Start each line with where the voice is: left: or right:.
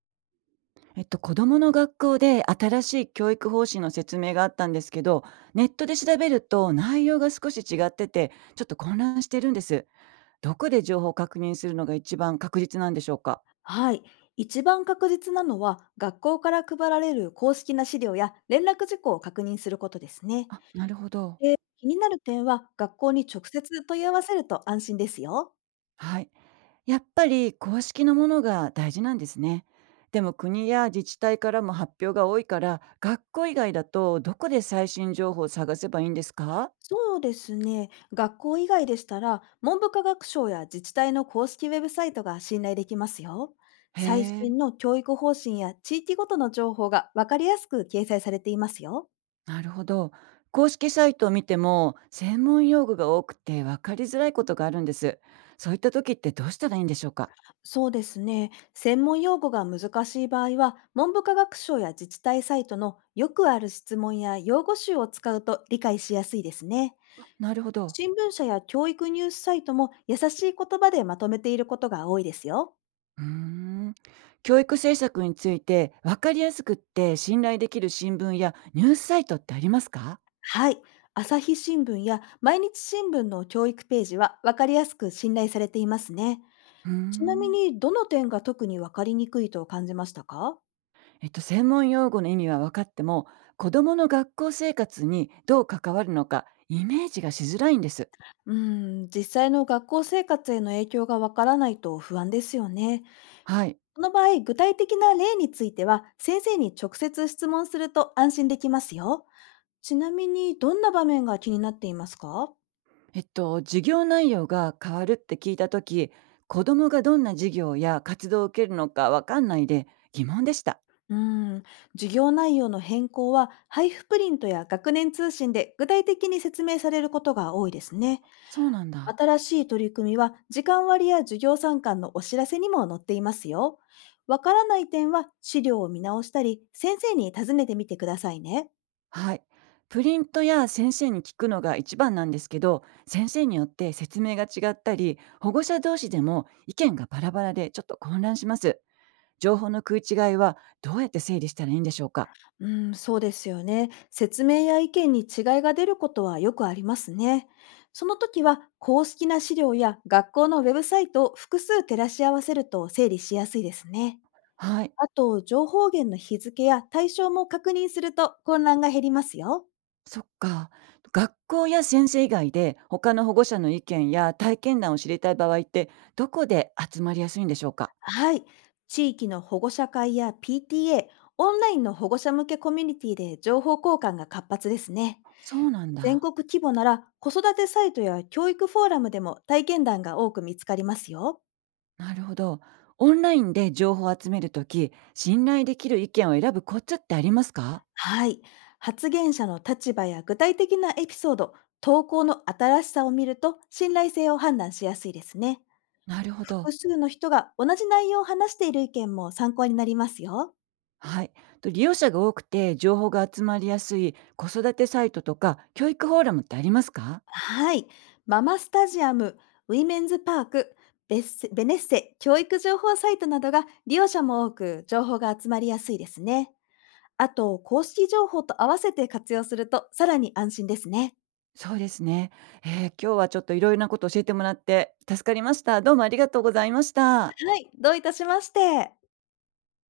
right: 子供の学校で新しい教育方針の説明があったんですけど、ネットで調べると内容が少し違ってて、ちょっと混乱してるんです。どこで情報を確認するのが一番確実なんでしょうか？
left: はい。一番確実なのは、学校から配られる公式な資料や連絡事項を確認することですね。
right: あ、なるほど。
left: で、気になる点は学校に直接問い合わせると安心ですよ。
right: はい。やっぱり公式のものが大事なんですね。でも国や自治体からも発表が多いから、学校以外だとどこで最新情報を探せばいいんですか？
left: そうですね。学校以外でしたら、文部科学省や自治体の公式ウェブサイトが信頼できますよ。
right: へ
left: 最
right: え。
left: 新の教育方針や地域ごとの情報が分かりやすく掲載されていますよ。
right: なるほど。公式サイトを見ても専門用語が多くて分かりづらいことがあるんです。そういった時ってどうしたらいいんでしょうか？
left: そうですね。専門用語が難しい場合は、文部科学省や自治体サイトのよくある質問や用語集を使うと理解しやすいですね。
right: なるほど。
left: 新聞社や教育ニュースサイトも優しい言葉でまとめていることが多いですよ。
right: うーん。教育政策について分かりやすくって信頼できる新聞やニュースサイトってありますか？
left: はい。朝日新聞や毎日新聞の教育ページは分かりやすく信頼されていますね。
right: うー
left: ちなみ
right: ん。
left: に、どの点が特に分かりにくいと感じましたか？
right: 専門用語の意味は分かっても子どもの学校生活にどう関わるのかイメージがしづらいんです。
left: うーん、実際の学校生活への影響が分からないと不安ですよね。
right: はい。
left: その場合、具体的な例については、先生に直接質問すると安心できますよ。ちなみに、どんな場面が気になっていますか？
right: 授業内容が変わるって聞いたとき、子供がどんな授業や活動を受けるのかわかんないで疑問でした。
left: うーん、授業内容の変更は、配布プリントや学年通信で具体的に説明されることが多いですね。
right: そうなんだ。
left: 新しい取り組みは、時間割や授業参観のお知らせにも載っていますよ。わからない点は、資料を見直したり、先生に尋ねてみてくださいね。
right: はい。プリントや先生に聞くのが一番なんですけど、先生によって説明が違ったり、保護者同士でも意見がバラバラでちょっと混乱します。情報の食い違いはどうやって整理したらいいんでしょうか？
left: うん、そうですよね。説明や意見に違いが出ることはよくありますね。その時は公式な資料や学校のウェブサイトを複数照らし合わせると整理しやすいですね。
right: はい。
left: あと、情報源の日付や対象も確認すると混乱が減りますよ。
right: そっか。学校や先生以外で他の保護者の意見や体験談を知りたい場合ってどこで集まりやすいんでしょうか？
left: はい。地域の保護者会や PTA、オンラインの保護者向けコミュニティで情報交換が活発ですね。
right: そうなん
left: 全
right: だ。
left: 国規模なら子育てサイトや教育フォーラムでも体験談が多く見つかりますよ。
right: なるほど。オンラインで情報を集めるとき、信頼できる意見を選ぶコツってありますか？
left: はい。発言者の立場や具体的なエピソード、投稿の新しさを見ると信頼性を判断しやすいですね。
right: なるほど。
left: 複数の人が同じ内容を話している意見も参考になりますよ。
right: はい。と利用者が多くて情報が集まりやすい子育てサイトとか教育フォーラムってありますか？
left: はい。ママスタジアム、ウィメンズパーク、ベネッセ教育情報サイトなどが利用者も多く情報が集まりやすいですね。あと、公式情報と合わせて活用するとさらに安心ですね。
right: そうですね。今日はちょっといろいろなことを教えてもらって助かりました。どうもありがとうございました。
left: はい。どういたしまして。